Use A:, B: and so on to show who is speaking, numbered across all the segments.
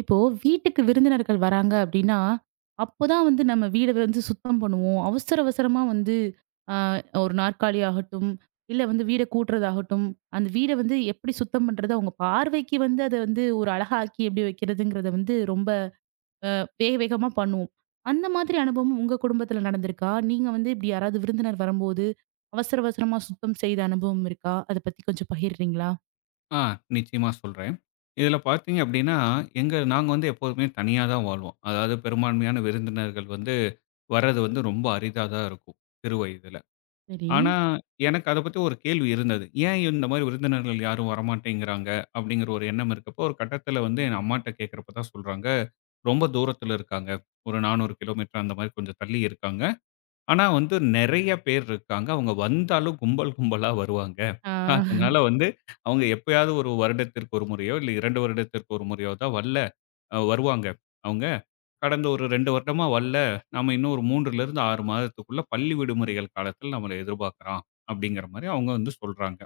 A: இப்போ, வீட்டுக்கு விருந்தினர்கள் வராங்க அப்டின்னா, அப்போதான் வந்து நம்ம வீட வந்து சுத்தம் பண்ணுவோம், அவசர அவசரமா வந்து, அ 1 நாற்காலியாகட்டும், இல்ல வந்து வீட கூட்றதாகட்டும், அந்த வீட வந்து எப்டி சுத்தம் பண்ணுறது, அவுங்க பார்வைக்கு வந்து, அத வந்து ஒரு அழகாக்கி எப்டி வைக்கிறதுங்கிறத வந்து, ரொம்ப அ வேக வேகமா பண்ணுவோம். அந்த மாதிரி அனுபவமும் உங்க குடும்பத்தில நடந்திருக்கா? நீங்க வந்து இப்டி யாராவது விருந்தினர் வரம்போது, அவசர அவசரமா சுத்தம் செய்த அனுபவம் இருக்கா? அத பத்தி கொஞ்சம் பகிர்றீங்களா?
B: ஆ, நிச்சியமா சொல்றேன். இதில பார்த்தீங்க அப்டின்னா, எங்க நாங்க வந்து, எப்போதுமே தனியா தான் வாழ்வோம். அதாவது பெரும்பான்மையான விருந்தினர்கள் வந்து, வரது வந்து ரொம்ப அரிதா தான் இருக்கும். சிறு வயதில.
A: சரி.
B: ஆனா, எனக்கு அத பத்தி ஒரு கேள்வி இருந்தது. ஏன் இந்த மாரி விருந்தினர்கள் யாரும் வரமாட்டேங்கிறாங்க? அப்டிங்கிற ஒரு எண்ணம் இருக்கப்போ, ஒரு கட்டத்தில வந்து, எங்க அம்மாட்ட கேக்கிறப்போ தான் சொல்றாங்க, ரொம்ப தூரத்தில இருக்காங்க. ஒரு 400 கிலோமீட்டர், அந்த மாரி கொஞ்சம் தள்ளி இருக்காங்க. ஆனா வந்து, நெறைய பேர் இருக்காங்க. அவுங்க வந்தாலும், கும்பல் கும்பலா வருவாங்க.
A: ஆ.
B: அதனால வந்து, அவுங்க எப்பயாவது 1 வருடத்திற்கு 1 முறையோ, இல்ல 2 வருடத்திற்கு 1 முறையோ தான் வல்ல, அ வருவாங்க அவுங்க. கடந்த ஒரு 2 வருடமா வல்ல. நாம இன்னும் ஒரு 3லிருந்து 6 மாதத்துக்குள்ள, பள்ளி விடுமுறைகள் காலத்தில, நம்மள எதிர்பாக்கலாம். அப்டிங்கிற மாரி அவுங்க வந்து சொல்றாங்க.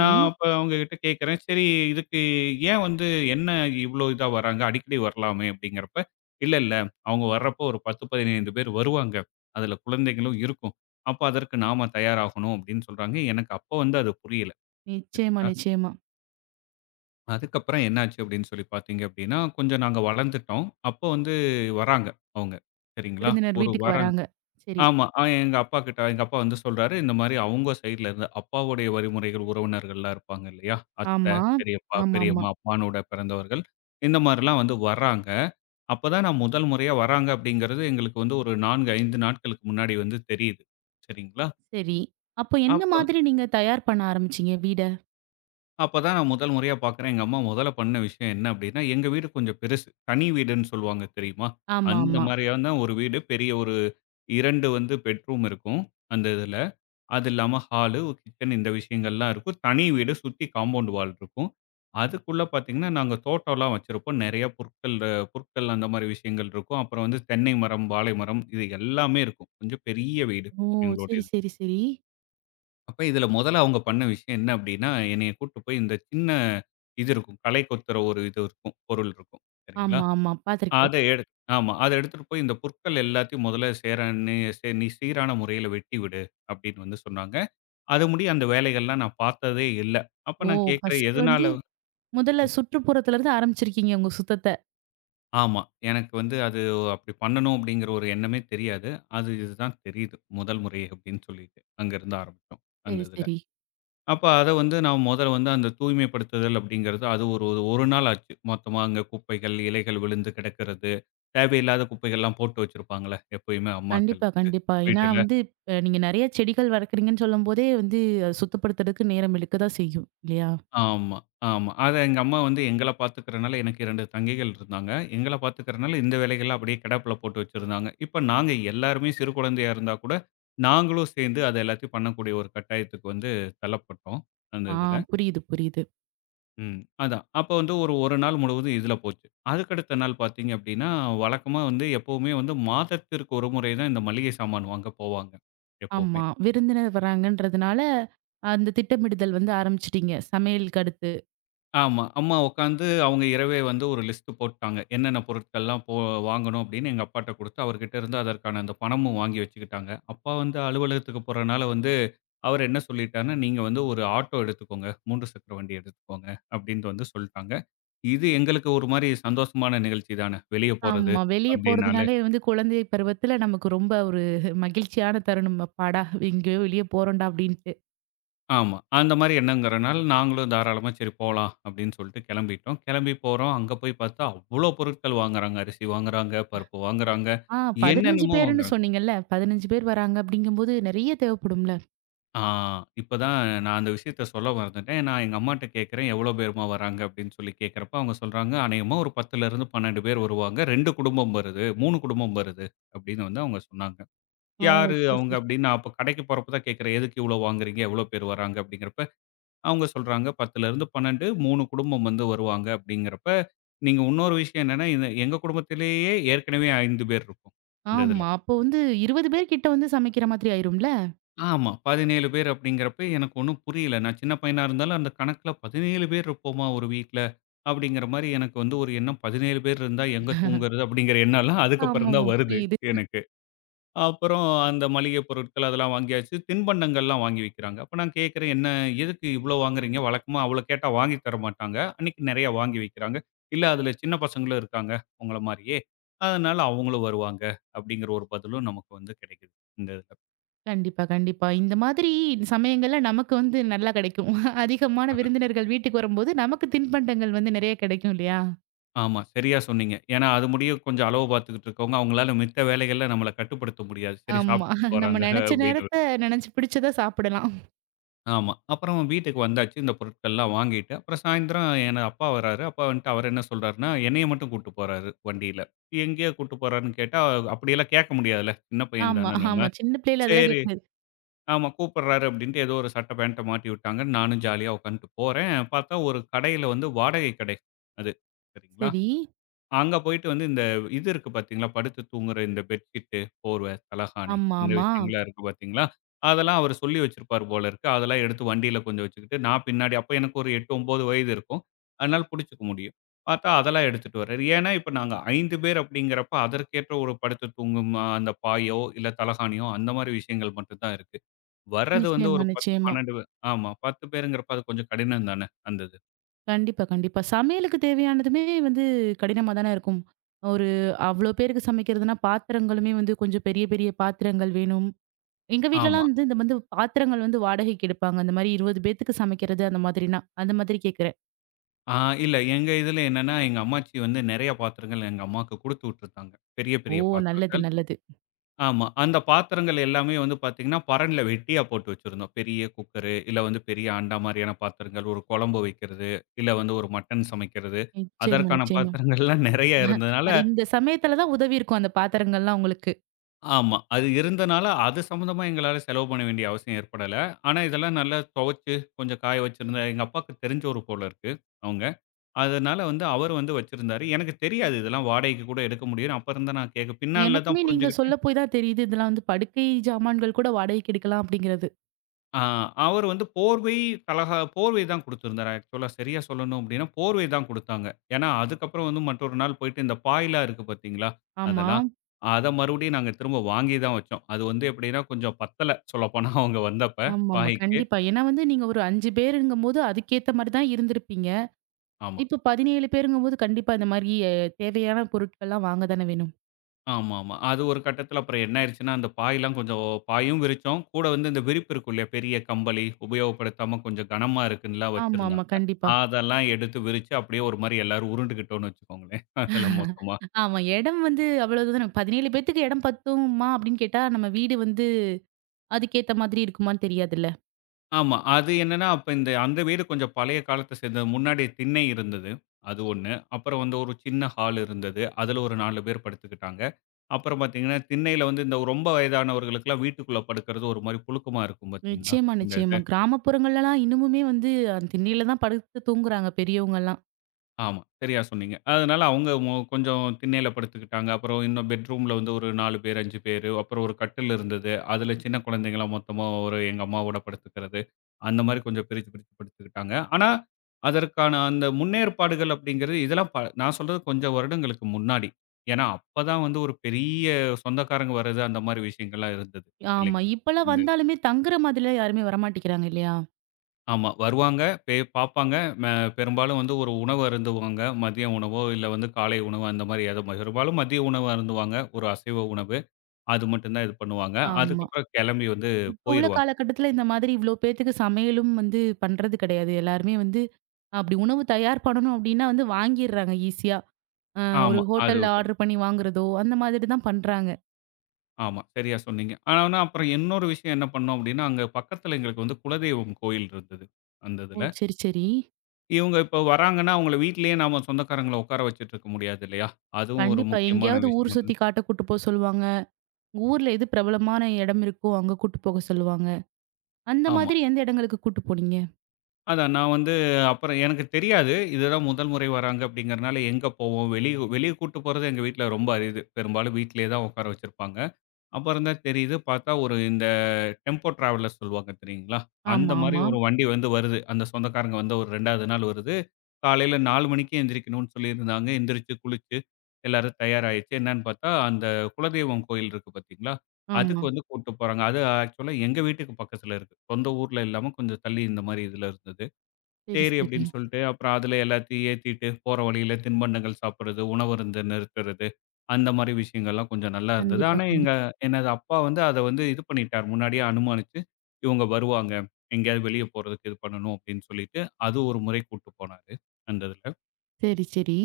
B: நான் அப்ப அவங்ககிட்ட கேக்கிறேன், சரி இதுக்கு ஏன் வந்து என்ன இவ்ளோ இதா வராங்க? அடிக்கடி வரலாமே, அப்டிங்கறப்ப, இல்ல, இல்ல, அவுங்க வர்றப்ப ஒரு 10, 15 பேர் வருவாங்க. அதில குழந்தைகளும் இருக்கும். அப்ப அதற்கு நாம தயாராகனும். அப்டின்னு சொல்றாங்க. எனக்கு அப்ப வந்து அது புரியல.
A: நிச்சயமா,
B: சரிங்களா?
A: நிச்சயமா.
B: அதுக்கப்புறம் என்னாச்சு அப்டின்னு சொல்லி பார்த்திங்க அப்டின்னா, கொஞ்சம் நாங்க வளர்ந்துட்டோம். அப்போ வந்து வராங்க அவுங்க, சரிங்களா?
A: விருந்தினர்
B: ஒரு
A: வீட்டுக்கு
B: வரன்.
A: வராங்க, சரி.
B: ஆமா எங்க அப்பாக்கிட்ட எங்க அப்பா வந்து சொல்றாரு இந்த மாதிரி அவங்க சைடிலருந்து, அப்பாவுடைய வழிமுறைகள் உறவினர்கள் எல்லாம் இருப்பாங்க இல்லையா? அத்தை,
A: ஆமா,
B: பெரியப்பா,
A: ஆமாமா.
B: பெரியம்மா, அப்பானோட பிறந்தவர்கள் இந்த மாரிலாம் வந்து வராங்க. அப்போ தான் நான் முதல் முறையா வர்றாங்க அப்படிங்கிறது எங்களுக்கு வந்து ஒரு 4 5 நாட்களுக்கு முன்னாடி வந்து தெரியுது, சரிங்களா?
A: சரி. அப்ப என்ன
B: அப்ப
A: மாதிரி நீங்க தயார் பண்ண ஆரம்பிச்சீங்க, வீட?
B: அப்ப தான் நான் முதல் முறையா பார்க்றேன். எங்க அம்மா முதல்ல பண்ண விஷயம் என்ன அப்டின்னா, எங்க வீடு கொஞ்சம் பெருசு. தனி வீடுன்னு சொல்வாங்க தெரியுமா? அந்த
A: ஆமாம்மா.
B: மாரியான ஒரு வீடு. பெரிய ஒரு 2 வந்து பெட் ரூம் இருக்கும். அந்த இதுல. அது இல்லாம, ஹாலு ஒரு கிச்சன் இந்த விஷயங்கள்லாம் இருக்கும். தனி வீடு சுத்தி காம்பவுண்ட் வால் இருக்கும். அதுக்குள்ள பார்த்தீங்கன்னா, நாங்க தோட்டம்லாம் வச்சிருப்போம். நெறைய புற்கள் புற்கள் அந்த மாரி விஷயங்கள் இருக்கும். அப்புறம் வந்து தென்னை மரம், வாழை மரம் இது எல்லாமே இருக்கும். கொஞ்சம் பெரிய வீடு
A: ஓ! சரி
B: எங்களுடையது.
A: சரி சரி.
B: அப்ப இதுல மொதல்ல அவுங்க பண்ண விஷயம் என்ன அப்படின்னா, என்னை கூட்டிட்டு போய் இந்த சின்ன இது இருக்கும், களை கொத்துற ஒரு இது இருக்கும், பொருள் இருக்கும் சரிங்களா?
A: ஆமா ஆமா,
B: அத
A: பார்த்துருக்கேன்.
B: எடுத் ஆமா "அத எடுத்துட்டு போய், இந்த புற்கள் எல்லாத்தையும் மொதல்ல சேரான நீ சீரான முறையில வெட்டிவிடு" அப்படின்னு வந்து சொன்னாங்க. அத முடி அந்த வேலைகள்லாம் நான் பார்த்ததே இல்ல. அப்ப
A: ஓ
B: நான் கேக்குறேன்
A: ஃபர்ஸ்ட்டு
B: எதனால
A: வந்து முதல்ல
B: ம்.
A: சுற்றுப்புறத்துலருந்து ஆரம்பிச்சிருக்கீங்க உங்க சுத்தத்த.
B: ஆமா. எனக்கு வந்து அது ஓ! அப்படி பண்ணணும், அப்பிடீன்கிற ஒரு எண்ணமே தெரியாது. அது இது தான் தெரியுது. முதல் முறை அப்பிடீன்னு சொல்லிட்டு, அங்கே இருந்து ஆரம்பிச்சோம், அந்த
A: சரி,
B: இதில.
A: சரி.
B: அப்ப அதை வந்து நாம முதல்ல வந்து, அந்த தூய்மைப்படுத்துதல் அப்பிடீங்கிறது அது ஒரு ஒரு ஒரு நாள் ஆச்சு. மொத்தமா அங்கே குப்பைகள், இலைகள் விழுந்து கிடக்கிறது. தேவையில்லாத குப்பைகள்லாம் போட்டு வைச்சிருப்பாங்கள்ல? எப்பயுமே அம்மாக்கள்
A: கண்டிப்பா. கண்டிப்பா. ஏன்னா
B: வீட்டுல.
A: வந்து இப்ப நீங்க நெறைய செடிகள் வளர்க்குறீங்கன்னு சொல்லும்போதே, வந்து அது சுத்தப்படுத்துறதுக்கு, நேரம் இழுக்க தான் செய்யும், இல்லையா?
B: ஆமா, ஆமா. அதா எங்க அம்மா வந்து எங்கள பாத்துக்கிறதுனால எனக்கு 2 தங்கைகள் இருந்தாங்க. எங்கள்ல பாத்துக்கிறதுனால இந்த வேலைகள்லாம் அப்பிடியே கிடப்பில போட்டு வச்சிருந்தாங்க. இப்போ நாங்க எல்லோருமே சிறு குழந்தையா இருந்தா கூட, நாங்களும் சேர்ந்து அதை எல்லாத்தையும் பண்ணக்கூடிய ஒரு கட்டாயத்துக்கு வந்து தள்ளப்பட்டோம். அந்த
A: ஆ.
B: இதில.
A: புரியுது, புரியுது.
B: ம். அதான் அப்போ வந்து ஒரு 1 நாள் முழுவதும் இதில போச்சு. அதற்கு அடுத்த நாள் பாத்தீங்க அப்பிடீன்னா, வழக்கமா வந்து எப்பவுமே வந்து மாதத்திற்கு 1 முறை தான் இந்த மளிகை சாமான் வாங்க போவாங்க, எப்பவுமே.
A: ஆமா. விருந்தினர் வராங்கன்றதுனால அந்த திட்டமிடுதல் வந்து ஆரம்பிச்சுட்டீங்க, சமையலுக்கு அடுத்து.
B: ஆமா. அம்மா உட்காந்து அவங்க இரவே வந்து, ஒரு லிஸ்ட் போட்டுட்டாங்க. என்னென்ன பொருட்கள்லாம் போ வாங்கணும் அப்பிடீன்னு, எங்க அப்பாட்ட குடுத்து, அவர்கிட்ட இருந்து அதற்கான அந்த பணமும் வாங்கி வச்சுக்கிட்டாங்க. அப்பா வந்து அலுவலகத்துக்கு போறனால வந்து அவர் என்ன சொல்லிட்டார்ன்னா, "நீங்க வந்து ஒரு ஆட்டோ எடுத்துக்கோங்க. 3 சக்கர வண்டி எடுத்துக்கோங்க" அப்டின்ட்டு வந்து சொல்லிட்டாங்க. இது எங்களுக்கு ஒரு மாரி சந்தோஷமான நிகழ்ச்சி தானே, வெளியே போறது
A: ஆமா. வெளிய
B: அப்டின்னாலே.
A: போறதுனாலே வந்து குழந்தை பருவத்தில நமக்கு ரொம்ப ஒரு மகிழ்ச்சியான தருணம். "அப்பாடா எங்கேயோ வெளிய போறோம்டா" அப்பிடீன்ட்டு.
B: ஆமா. அந்தமாரி எண்ணங்கரனால நாங்களும் தாராளமா சரி போலாம் அப்பிடின்னு சொல்ட்டு கெளம்பிட்டோம். கெளம்பி போறோம், அங்க போய் பாத்தா அவ்ளோ பொருட்கள் வாங்குறாங்க. அரிசி வாங்குகிறாங்க, பருப்பு வாங்குறாங்க,
A: ஆ, 15
B: என்னென்னமோ
A: பேருன்னு
B: வாங்குறாங்க.
A: சொன்னீங்கல்ல, 15 பேரு வராங்க அப்பிடிங்கம்போது நிறைய தேவப்படும்ல?
B: ஆ, இப்பதான் நான் அந்த விஷயத்த சொல்ல மறந்துட்டேன். நான் எங்க அம்மாட்ட கேக்குறேன், எவ்ளோ பேருமா வராங்க? அபிப்டின்னு சொல்லி கேக்குறப்ப அவுங்க சொல்றாங்க, அநேகமா ஒரு 10 ல இருந்து 12 பேர் வருவாங்க 2 குடும்பம் வருது, 3 குடும்பம் வருது, அப்பிடின்னு வந்து அவுங்க சொன்னாங்க.
A: ஆ, ஓ!
B: யாரு
A: சரி,
B: அவுங்க?
A: சரி.
B: அப்பிடின்னு அப்ப கடைக்கு போறப்ப தான் கேக்கறேன். எதுக்கு இவ்ளோ வாங்குறீங்க? எவ்ளோ பேரு வராங்க? அப்பிடிங்கறப்ப அவுங்க சொல்றாங்க 10 ல இருந்து 12, 3 குடும்பம் வந்து வருவாங்க, அப்பிடிங்கிறப்ப நீங்க இன்னொரு விஷயம் என்னன்னா என எங்க குடும்பத்திலேயே ஏற்கனவே 5 பேர் இருக்கோம். இந்த இதுல.
A: ஆமா, அப்போ வந்து 20 பேர்க்கிட்ட வந்து சமைக்கிற மாதிரி ஆயிரும்ல.
B: ஆமா, 17 பேரு அப்பிடிங்கிறப்ப எனக்கு ஒன்னும் புரியல. நான் சின்ன பையனா இருந்தாலும் அந்த கணக்குல 17 பேரு இருப்போமா! ஒரு வீட்ல. அப்பிடிங்கிறமாரி எனக்கு வந்து ஒரு எண்ணம் 17 பேரு இருந்தா எங்க தூங்குறது அப்பிடிங்கிற எண்ணலாம்
A: ஆமா, ஆமா.
B: அதுக்கப்பறந்தான் வருது
A: புரியுது.
B: எனக்கு, அப்பறம் அந்த மளிகைப் பொருட்கள் அதெல்லாம் வாங்கியாச்சு. தின்பண்டங்கள்லாம் வாங்கி வைக்கிறாங்க. அப்ப நான் கேட்கிறேன் "என்ன? எதுக்கு இவ்ளோ வாங்குகிறீங்க?" வழக்கமா அவ்ள கேட்டா வாங்கி தரமாட்டாங்க. அன்னக்கி நெறையா வாங்கி வைக்கிறாங்க. இல்ல அதுல சின்ன பசங்களும் இருக்காங்க உங்கள மாரியே! அதனால அவுங்களும் வருவாங்க அப்பிடிங்கிற ஒரு பதிலும் நமக்கு வந்து கெடைக்குது. இந்த இதுல.
A: கண்டிப்பா கண்டிப்பா, இந்த மாதிரி சமயங்கள்ல நமக்கு வந்து நல்லா கெடைக்கும். அதிகமான
B: அதான்.
A: விருந்தினர்கள் வீட்டுக்கு வரும்போது நமக்கு தின்பண்டங்கள் வந்து நெறைய கெடைக்கும் இல்லையா?
B: ஆமா சரியா சொன்னீங்க. ஏன்னா அது முடிய கொஞ்சம் அளவு பார்த்துக்கிட்டு இருக்குறவங்க. அவங்களால மித்த வேலைகள்ல நம்மள கட்டுப்படுத்த முடியாது. சரி
A: ஆமா,
B: சாப்ட்டுட்டு
A: நம்ம
B: போறாங்க
A: நெனைச்ச
B: அப்டின்னு.
A: நேரத்த நெனைச்சு பிடிச்சத சாப்டலாம்.
B: ஆமா. அப்புறம் வீட்டுக்கு வந்தாச்சு இந்த பொருட்கள்லாம் வாங்கிட்டு. அப்புறம் சாயந்திரம் என் அப்பா வராரு. அப்பா வந்துட்டு அவரு என்ன சொல்றாருன்னா, என்னைய மட்டும் கூட்டு போறாரு வண்டில. எங்கேயோ கூட்டு போறாருன்னு கேட்டா அப்டியெல்லாம் கேக்க முடியாதுல, சின்ன பையன்
A: ஆமா
B: தான
A: ஆமா.
B: நம்ம.
A: சின்ன பிள்ளைல அதெல்லாம்
B: சேரி,
A: கேட்டது.
B: ஆமா கூப்ட்றாரே அப்டின்னு ஏதோ ஒரு சட்ட பாண்ட்‌ட மாட்டி விட்டாங்கன்னு நானும் ஜாலியா உட்கார்ந்துட்டு போறேன். பார்த்தா ஒரு கடையில வந்து வாடகை கடை அது சரிங்களா!
A: சரி.
B: அங்க போய்ட்டு வந்து இந்த இது இருக்கு பார்த்தீங்களா, படுத்து தூங்குற இந்த பெட்ஷீட்டு, போர்வை, தலகாணி
A: ஆமா,
B: இந்த
A: ஆமா.
B: விஷயங்கள்லாம் இருக்கு பார்த்தீங்களா! அதெல்லாம் அவரு சொல்லி வச்சிருப்பாரு போலிருக்கு. அதெல்லாம் எடுத்து வண்டியில கொஞ்சம் வச்சுகிட்டு, நான் பின்னாடி அப்போ எனக்கு ஒரு 8, 9 வயது இருக்கும். அதனால புடிசிச்சுக்க முடியும். பார்த்தா அதெல்லாம் எடுத்துட்டுவராரு. ஏன்னா, இப்போ நாங்க 5 பேரு அப்டிங்கிறப்ப அதற்கேற்ற ஒரு படுத்து தூங்கும், அந்த பாயோ இல்ல தலகாணியோ அந்த மாரி விஷயங்கள் மட்டும் தான் இருக்கு. வர்றது வந்து
A: நிச்சயமா,
B: ஒரு 10
A: நிச்சயமா.
B: 12 ஆமா 10 பேருங்கிறப்ப அது கொஞ்சம் கடினம் தான அந்த இது.
A: கண்டிப்பா, கண்டிப்பா. சமையலுக்கு தேவையானதுமே வந்து கடினமா தான இருக்கும். ஒரு அவ்ளோ பேருக்கு சமைக்கிறதுனா பாத்திரங்களுமே வந்து கொஞ்சம் பெரிய, பெரிய பாத்திரங்கள் வேணும். எங்க
B: ஆமா.
A: வீட்லலாம் வந்து வந்து பாத்திரங்கள் வந்து வாடகைக்கு எடுப்பாங்க. அந்தமாரி 20 பேத்துக்கு சமைக்கிறது அந்த மாதிரினா. அந்த மாதிரி கேட்கிறேன்.
B: ஆ. இல்ல எங்க இதில என்னன்னா, எங்க அம்மாச்சி வந்து நெறையா பாத்திரங்கள் எங்க அம்மாவுக்கு குடுத்துவிட்டுருந்தாங்க. பெரிய,
A: ஓ!
B: பெரிய
A: நல்லது,
B: பாத்திரங்கள்.
A: நல்லது.
B: ஆமா. அந்த பாத்திரங்கள் எல்லாமே வந்து பார்த்தீங்கன்னா பரண்ல வெட்டியா போட்டு வச்சிருந்தோம். பெரிய குக்கரு, இல்ல வந்து பெரிய அண்டா மாரியான பாத்திரங்கள். ஒரு குழம்பு வைக்கிறது, இல்ல வந்து ஒரு மட்டன் சமைக்கிறது.
A: நிச்சயமா,
B: அதற்கான
A: நிச்சயமா
B: பாத்திரங்கள் எல்லாம் நெறைய இருந்ததனால
A: அது இந்த சமயத்தில தான் உதவியிருக்கும் அந்த பாத்திரங்கள்லாம் உங்களுக்கு.
B: ஆமா. அது இருந்ததால அது சம்பந்தமா எங்களால செலவு பண்ண வேண்டிய அவசியம் ஏற்படல. ஆனா இதெல்லாம் நல்லா தொவச்சி, கொஞ்சம் காய வச்சிருந்தா, எங்க அப்பாவுக்கு தெரிந்தவரு போல இருக்கு அவுங்க. அதனால வந்து அவரு வந்து வச்சிருந்தாரு. எனக்கு தெரியாது இதெல்லாம் வாடகைக்கு கூட எடுக்க முடியுன்னு. அப்ப இருந்து நான் கேட்க பின்னாள்ல தான்
A: எனக்குமே நீங்க சொல்ல
B: புரிஞ்சிகிட்டேன்.
A: போயி தான் தெரியுது, இதெல்லாம் வந்து படுக்கை ஜாமான்கள் கூட வாடகைக்கு எடுக்கலாம் அப்பிடிங்கிறது.
B: ஆ. அவரு வந்து போர்வை தலகா போர்வை தான் குடுத்திருந்தாரு. ஆக்ஷூவலா சரியா சொல்லணும் அப்பிடின்னா போர்வை தான் குடுத்தாங்க. ஏன்னா அதுக்கு அப்புறம் வந்து மற்றொரு நாள் போயிட்டு இந்த பாய்லாம் இருக்கு பார்த்தீங்களா?
A: ஆமா.
B: அதெல்லாம் அத மறுபடியும் நாங்க திரும்ப வாங்கி தான் வச்சோம். அது வந்து எப்பிடினா கொஞ்சம் பத்தல சொல்லப்போனா அவுங்க வந்தப்ப
A: ஆமாமா.
B: பாயிக்கு.
A: கண்டிப்பா! ஏன்னா வந்து நீங்க ஒரு 5 பேருங்கம்போது அதுக்கேத்த மாரிதான் இருந்திருப்பீங்க.
B: ஆமா.
A: இப்போ 17 பேருங்கம்போது கண்டிப்பா இந்தமாரி எ தேவையான பொருட்கள்லாம் வாங்க தான வேணும்.
B: ஆமா, ஆமா. அது ஒரு கட்டத்தில அப்பறம் என்ன ஆயிருச்சுன்னா, அந்த பாய்லாம் கொஞ்சம் பாயும் விரிச்சோம். கூட வந்து இந்த விரிப்பு இருக்கும் இல்லயா! பெரிய கம்பளி உபயோகப்படுத்தாம கொஞ்சம் கனமா இருக்குன்ல்லாம்
A: ஆமா, ஆமா,
B: வச்சிருந்தாங்க.
A: கண்டிப்பா.
B: அதெல்லாம் எடுத்து விரிச்சு, அப்பிடியே ஒருமாரி எல்லாரும் உருண்டுகிட்டோன்னு வச்சுக்கோங்களேன் அதுல மொத்தமா.
A: ஆமா, இடம் வந்து அவ்ளோதான, 17 பேருக்கு இடம் பத்துமா அப்பிடின்னு கேட்டா, நம்ம வீடு வந்து அதுக்கேத்த மாதிரி இருக்குமான்னு, தெரியாதுல்ல!
B: ஆமா, அது என்னன்னா, அப்ப இந்த அந்த வீடு கொஞ்சம் பழைய காலத்த சேர்ந்தது. முன்னாடி திண்ணை இருந்தது. அது 1 அப்புறம் வந்து ஒரு சின்ன ஹாலு இருந்தது. அதில ஒரு 4 பேர் படுத்துக்கிட்டாங்க. அப்புறம் பார்த்தீங்கன்னா, திண்ணையில வந்து ரொம்ப வயதானவர்களுக்குலாம் வீட்டுக்குள்ள படுக்கிறது ஒருமாரி புழுக்கமா இருக்கும். பார்த்தீங்களா?
A: நிச்சயமா,
B: இந்த
A: நிச்சயமா
B: இது.
A: கிராமப்புறங்கள் எல்லாம் இன்னமுமே வந்து அந்த திண்ணையில தான், படுத்து தூங்குறாங்க பெரியவங்கள்லாம்.
B: ஆமா, சரியா சொன்னீங்க. அதனால அவுங்க அ கொஞ்சம் திண்ணையில படுத்துக்கிட்டாங்க, அப்புறம் இன்னும் பெட்ரூம்‌ ல வந்து ஒரு 4 பேர், 5 பேரு. அப்புறம் ஒரு கட்டில் இருந்தது. அதில சின்ன குழந்தைகள்லாம் மொத்தமா ஒரு எங்க அம்மாவோட படுத்துக்கிறது. அந்த மாதிரி கொஞ்சம் பிரிச்சு, பிரிச்சு படுத்துக்கிட்டாங்க. ஆனா அதற்கான அந்த முன்னேற்பாடுகள் அப்பிடிங்கிறது இதெல்லாம் ப நான் சொல்றது கொஞ்சம் வருடங்களுக்கு முன்னாடி. ஏன்னா, அப்ப தான் வந்து ஒரு பெரிய சொந்தக்காரங்க வரது அந்தமாரி விஷயங்கள்லாம் இருந்தது.
A: ஆமா,
B: இல்லேங்களா?
A: இப்பலாம்
B: [unintelligible]
A: வந்தாலுமே தங்குற மாதிரிலாம் யாருமே வரமாட்டிக்கிறாங்க, இல்லயா?
B: ஆமா வருவாங்க. பெ பாப்பாங்க. ம பெரும்பாலும் வந்து ஒரு உணவு அருந்துவாங்க. மதிய உணவோ, இல்ல வந்து காலை உணவோ, அந்த மாரி ஏதோ, பெரும்பாலும் மதிய உணவு அருந்துவாங்க. ஒரு அசைவ உணவு. அது மட்டும் தான் இது பண்ணுவாங்க.
A: ஆமா.
B: அதுக்கப்றம் கெளம்பி வந்து,
A: இப்ப உள்ள
B: போயிருவாங்க.
A: காலக்கட்டத்தில இந்த மாதிரி, இவ்ளோ பேத்துக்கு சமையலும் வந்து, பண்றது கெடையாது. எல்லாருமே வந்து, அப்டி உணவு தயார் பண்ணணும் அப்டின்னா வந்து, வாங்கிர்றாங்க ஈஸியா. அ, ஒரு
B: ஆமா அது
A: ஹோட்டல்ல ஆர்டர் பண்ணி வாங்குறதோ, அந்த மாதிரி தான் பண்றாங்க.
B: ஆமா. சரியா சொன்னீங்க. ஆனாவுன்னா, அப்புறம் இன்னொரு விஷயம், என்ன பண்னோம் அப்டின்னா, அங்க பக்கத்தில எங்களுக்கு வந்து, குலதெய்வம் கோயில் இருந்தது. அந்த
A: ஓ,
B: இதில.
A: சரி சரி,
B: இவுங்க இப்போ வராங்கன்னா, அவுங்கள வீட்டிலயே, நம்ம சொந்தக்காரங்கள உக்கார வச்சிட்ருக்க முடியாது இல்லையா? அதுவும் ஒரு
A: கண்டிப்பா.
B: முக்கியமான
A: எங்கயாவது ஊரு சுத்தி
B: விஷயம்.
A: காட்ட கூட்டுபோக சொல்வாங்க. ஊரில எது பிரபலமான இடம் இருக்கோ, அங்க கூட்டு போக சொல்லுவாங்க. அந்த
B: ஆமா.
A: மாதிரி எந்த எடங்களுக்கு கூட்டு போனீங்க?
B: அதான், நான் வந்து, அப்பறம் எனக்கு தெரியாது. இதுதான் முதல் முறை வராங்க அப்படிங்கிறதனால, எங்க போவோம், வெளியு வெளிய கூட்டு போறது எங்க வீட்ல் ரொம்ப அரிது. பெரும்பாலும் வீட்லயே தான் உக்கார வச்சிருப்பாங்க. அப்பறம் தான் தெரியுது, பாத்தா ஒரு இந்த, டெம்போ டிராவலர் சொல்வாங்க தெரியுங்களா? அந்த மாரி
A: ஆமாமா.
B: ஒரு வண்டி வந்து வருது. அந்த சொந்தக்காரங்க வந்த ஒரு 2 வது நாள் வருது. காலைல 4 மணிக்கு எந்திரிக்கணுன்னு சொல்லியிருந்தாங்க. எந்திரிச்சு, குளிச்சு, எல்லாரும் தயாராயிச்சு. என்னான்னு பாத்தா, அந்த குலதெய்வம் கோயில் இருக்கு பாத்தீங்களா, அதுக்கு
A: ஆமா.
B: வந்து கூட்டிட்டு போறாங்க. அது ஆக்சுவலா எங்க வீட்டுக்கு பக்கத்தில இருக்கு. சொந்த ஊர்ல இல்லாம, கொஞ்சம் தள்ளி இந்த மாரி இதில இருந்தது.
A: சரி
B: செரி
A: சரி.
B: அப்டின்னு சொல்ட்டு, அப்புறம் அதில எல்லாத்தையும் ஏத்திட்டு, போற வழியில தின்பண்டங்கள் சாப்பிடுறது, உணவருந்த நிறுத்துறது, அந்த மாரி விஷயங்கள்லாம் கொஞ்சம் நல்லா இருந்தது.
A: கண்டிப்பா,
B: ஆனா
A: கண்டிப்பா.
B: எங்க எனது அப்பா வந்து, அத வந்து, இது பண்ணிட்டார். முன்னாடியே அனுமானிச்சு, இவுங்க வருவாங்க. எங்கயாவது வெளிய போறதுக்கு இது பண்ணணும். அப்டின்னு சொல்லிட்டு, அது ஒரு முறை கூட்டு போனாரு. அந்த இதுல.
A: சரி, சரி.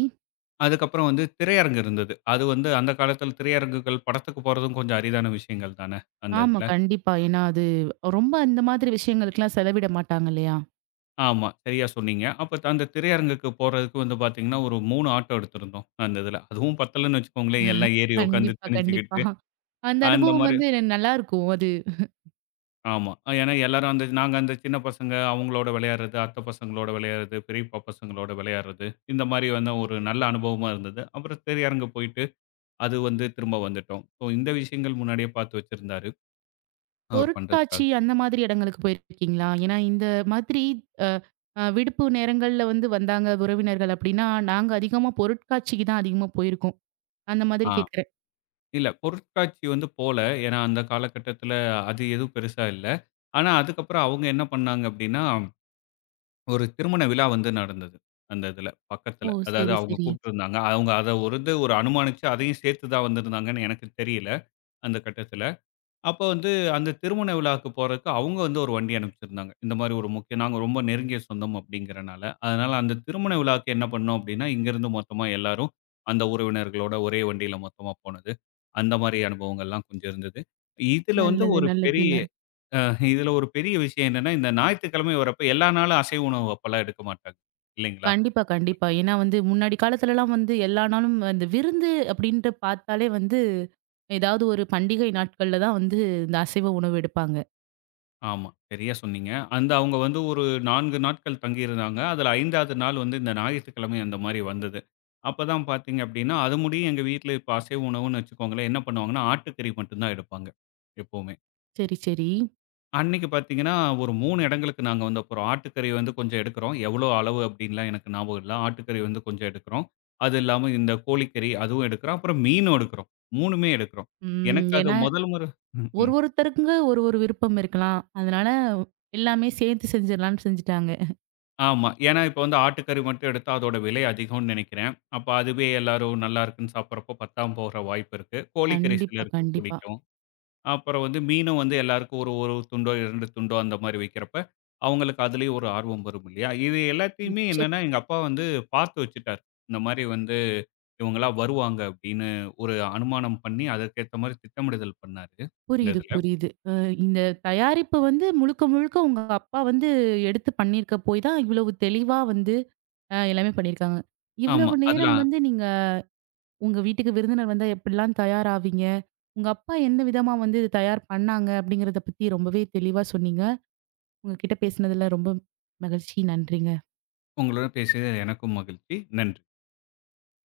B: அதுக்கப்புறம் வந்து திரையரங்கு இருந்தது. அது வந்து அந்த காலத்தில திரையரங்குகள் படத்துக்கு போறதும் கொஞ்சம் அரிதான விஷயங்கள் தான, அந்த
A: ஆமா.
B: இதில.
A: கண்டிப்பா. ஏன்னா, அது ரொம்ப அந்த மாதிரி விஷயங்களுக்குலாம் செலவிட மாட்டாங்க இல்லயா!
B: ஆமா. சரிய சொன்னீங்க. அப்போ அந்த திரையரங்குக்கு போறதுக்கு வந்து பார்த்தீங்கன்னா, ஒரு 3 ஆட்டோ எடுத்திருந்தோம். அந்த இதில. அதுவும் பத்தலன்னு வச்சிக்கோங்களேன், எல்லாம் ஏறி உட்கார்ந்து
A: கண்டிப்பா, கண்டிப்பா.
B: திணிச்சிக்கிட்டு,
A: அந்த அனுபவம்
B: அந்தமாரி.
A: வந்து என்ன நல்லாயிருக்கும். அது.
B: ஆமா. ஏன்னா, எல்லாரும் நாங்க அந்த சின்ன பசங்க அவங்களோட விளையாட்றது, அத்த பசங்களோட விளையாட்றது, பெரியப்பா பசங்களோட விளையாட்றது, இந்தமாரி வந்து ஒரு நல்ல அனுபவமா இருந்தது. அப்புறம் திரையரங்கு போயிட்டு, அது வந்து திரும்ப வந்துட்டோம். சோ, இந்த விஷயங்கள் முன்னாடியே பார்த்து வச்சிருந்தாரு. அவரு பண்றதுக்காக.
A: பொருட்காட்சி அந்த மாதிரி இடங்களுக்கு போயிருக்கீங்களா? ஏன்னா, இந்த மாதிரி அ அ விடுப்பு நேரங்கள்ல வந்து வந்தாங்க உறவினர்கள் அப்பிடின்னா, நாங்க அதிகமா பொருட்காட்சிக்கு தான் அதிகமா போயிருக்கோம். அந்த மாதிரி
B: ஆ,
A: கேட்கிறேன்.
B: இல்ல பொருட்காட்சி வந்து போல. ஏன்னா, அந்த காலகட்டத்துல அது எதுவும் பெரிசா இல்ல. ஆனா, அதுக்கப்பறம் அவுங்க என்ன பண்ணாங்க அப்பிடின்னா, ஒரு திருமண விழா வந்து நடந்தது. அந்த இதில
A: ஓ!
B: பக்கத்தில. அதாவது
A: சரி,
B: அவுங்க
A: சரி.
B: கூப்டுருந்தாங்க. அவுங்க அத ஒரு இது அனுமானுச்சு அதையும் சேர்த்து தான் வந்திருந்தாங்கன்னு எனக்கு தெரியல. அந்த கட்டத்தில. அப்ப வந்து, அந்த திருமண விழாவுக்கு போறதுக்கு அவுங்க வந்து ஒரு வண்டி அனுப்பிச்சிருந்தாங்க. இந்தமாரி ஒரு முக்கியம் நாங்க ரொம்ப நெருங்கிய சொந்தம் அப்பிடிங்கிறனால. அதனால அந்த திருமண விழாவுக்கு என்ன பண்னோம் அப்பிடின்னா, இங்க இருந்து மொத்தமா எல்லாரும் அந்த உறவினர்களோட ஒரே வண்டியில மொத்தமா போனது. அந்த மாரி அனுபவங்கள்லாம் கொஞ்சம் இருந்தது. இதில வந்து
A: நல்லது,
B: ஒரு பெரிய
A: நல்லதுங்க.
B: ஆ இதில ஒரு பெரிய விஷயம் என்னன்னா, இந்த ஞாயித்துக்கிழமை இவரப் போய் எல்லா நாளும் அசைவு உணவு அப்பல்லாம் எடுக்க மாட்டாங்க. இல்லைங்களா?
A: கண்டிப்பா. கண்டிப்பா. ஏன்னா, வந்து முன்னாடி காலத்திலலாம் வந்து எல்லா நாளும், அந்த விருந்து அப்பிடின்டு பார்த்தாலே வந்து ஏதாவது ஒரு பண்டிகை நாட்கள்ல தான் வந்து இந்த அசைவ உணவு எடுப்பாங்க.
B: ஆமா, சரியா சொன்னீங்க. அந்த அவுங்க வந்து ஒரு 4 நாட்கள் தங்கி இருந்தாங்க. அதுல 5வது நாள் வந்து இந்த ஞாயித்துக்கிழமை அந்த மாரி வந்தது. அப்ப தான் பார்த்தீங்க அப்படின்னா அது முடியு எங்க வீட்ல இப்ப அசைவ உணவுன்னு வச்சுக்கோங்களேன், என்ன பண்ணுவாங்கன்னா ஆட்டுக்கறி மட்டும் தான் எடுப்பாங்க எப்பவுமே.
A: சரி, சரி.
B: அன்னைக்கு பார்த்தீங்கன்னா ஒரு 3 இடங்களுக்கு நாங்க வந்தப்புறம், ஆட்டுக்கறி வந்து கொஞ்சம் எடுக்குறோம். எவ்வளோ அளவு அப்படின்னுலாம் எனக்கு ஞாபகம் இல்ல. ஆட்டுக்கறி வந்து கொஞ்சம் எடுக்குறோம். அது இல்லாம இந்த கோழிக்கறி அதுவும் எடுக்குறோம், அப்புறம் மீனும் எடுக்குறோம். 3மே எடுக்குறோம்.
A: ம்.
B: எனக்கு அது
A: ஏன்னா
B: முதல் முறை ம்,
A: ஒரு
B: ம்.
A: ஒருத்தருக்கு ஒரு ஒரு விருப்பம் இருக்கலாம். அதனால எல்லாமே சேர்த்து செஞ்சிருலான்னு செஞ்சுட்டாங்க.
B: ஆமா, ஏன்னா இப்ப வந்து ஆட்டுக்கறி மட்டும் எடுத்தா அதோட விலை அதிகம்னு நினைக்கிறேன். அப்ப அதுவே எல்லோரும் நல்லாயிருக்குன்னு சாப்பிடறப்ப, பத்தாம போற வாய்ப்பிருக்கு. கோழிக்கறி
A: கண்டிப்பா,
B: சிலருக்கு
A: கண்டிப்பா.
B: புடிக்கும். அப்புறம் வந்து மீனும் வந்து எல்லோருக்கும் ஒரு 1 துண்டோ 2 துண்டோ அந்த மாரி வைக்கிறப்ப, அவங்களுக்கு அதிலயும் ஒரு ஆர்வம் வரும் இல்லையா! இது எல்லாத்தையுமே
A: நிச்ச
B: என்னன்னா எங்க அப்பா வந்து பார்த்து வச்சுட்டாரு. இந்த மாரி வந்து இவங்கலாம் வருவாங்க அப்படீன்னு ஒரு அனுமானம் பண்ணி அதற்கேத்த மாரி திட்டமிடுதல் பண்ணாரு, இந்த
A: புரியுது,
B: இதுல.
A: புரியுது. அ இந்த தயாரிப்பு வந்து முழுக்க முழுக்க உங்க அப்பா வந்து எடுத்து பண்ணிருக்க போய் தான் இவ்வளவு தெளிவா வந்து அ எல்லாமே பண்ணிருக்காங்க.
B: ஆமா,
A: இவ்வளவு நேரம்
B: அதுலாம்
A: வந்து நீங்க உங்க வீட்டுக்கு விருந்தினர் வந்தா, எப்படிலாம் தயார் ஆவீங்க. உங்க அப்பா எந்த விதமா வந்து இத தயார் பண்ணாங்க அப்படிங்கிறத பத்தி ரொம்பவே தெளிவா சொன்னீங்க. உங்க கிட்ட பேசுனதுல ரொம்ப மகிழ்ச்சி. நன்றிங்க.
B: உங்களுடன் பேசியதுல எனக்கும் மகிழ்ச்சி. நன்றி.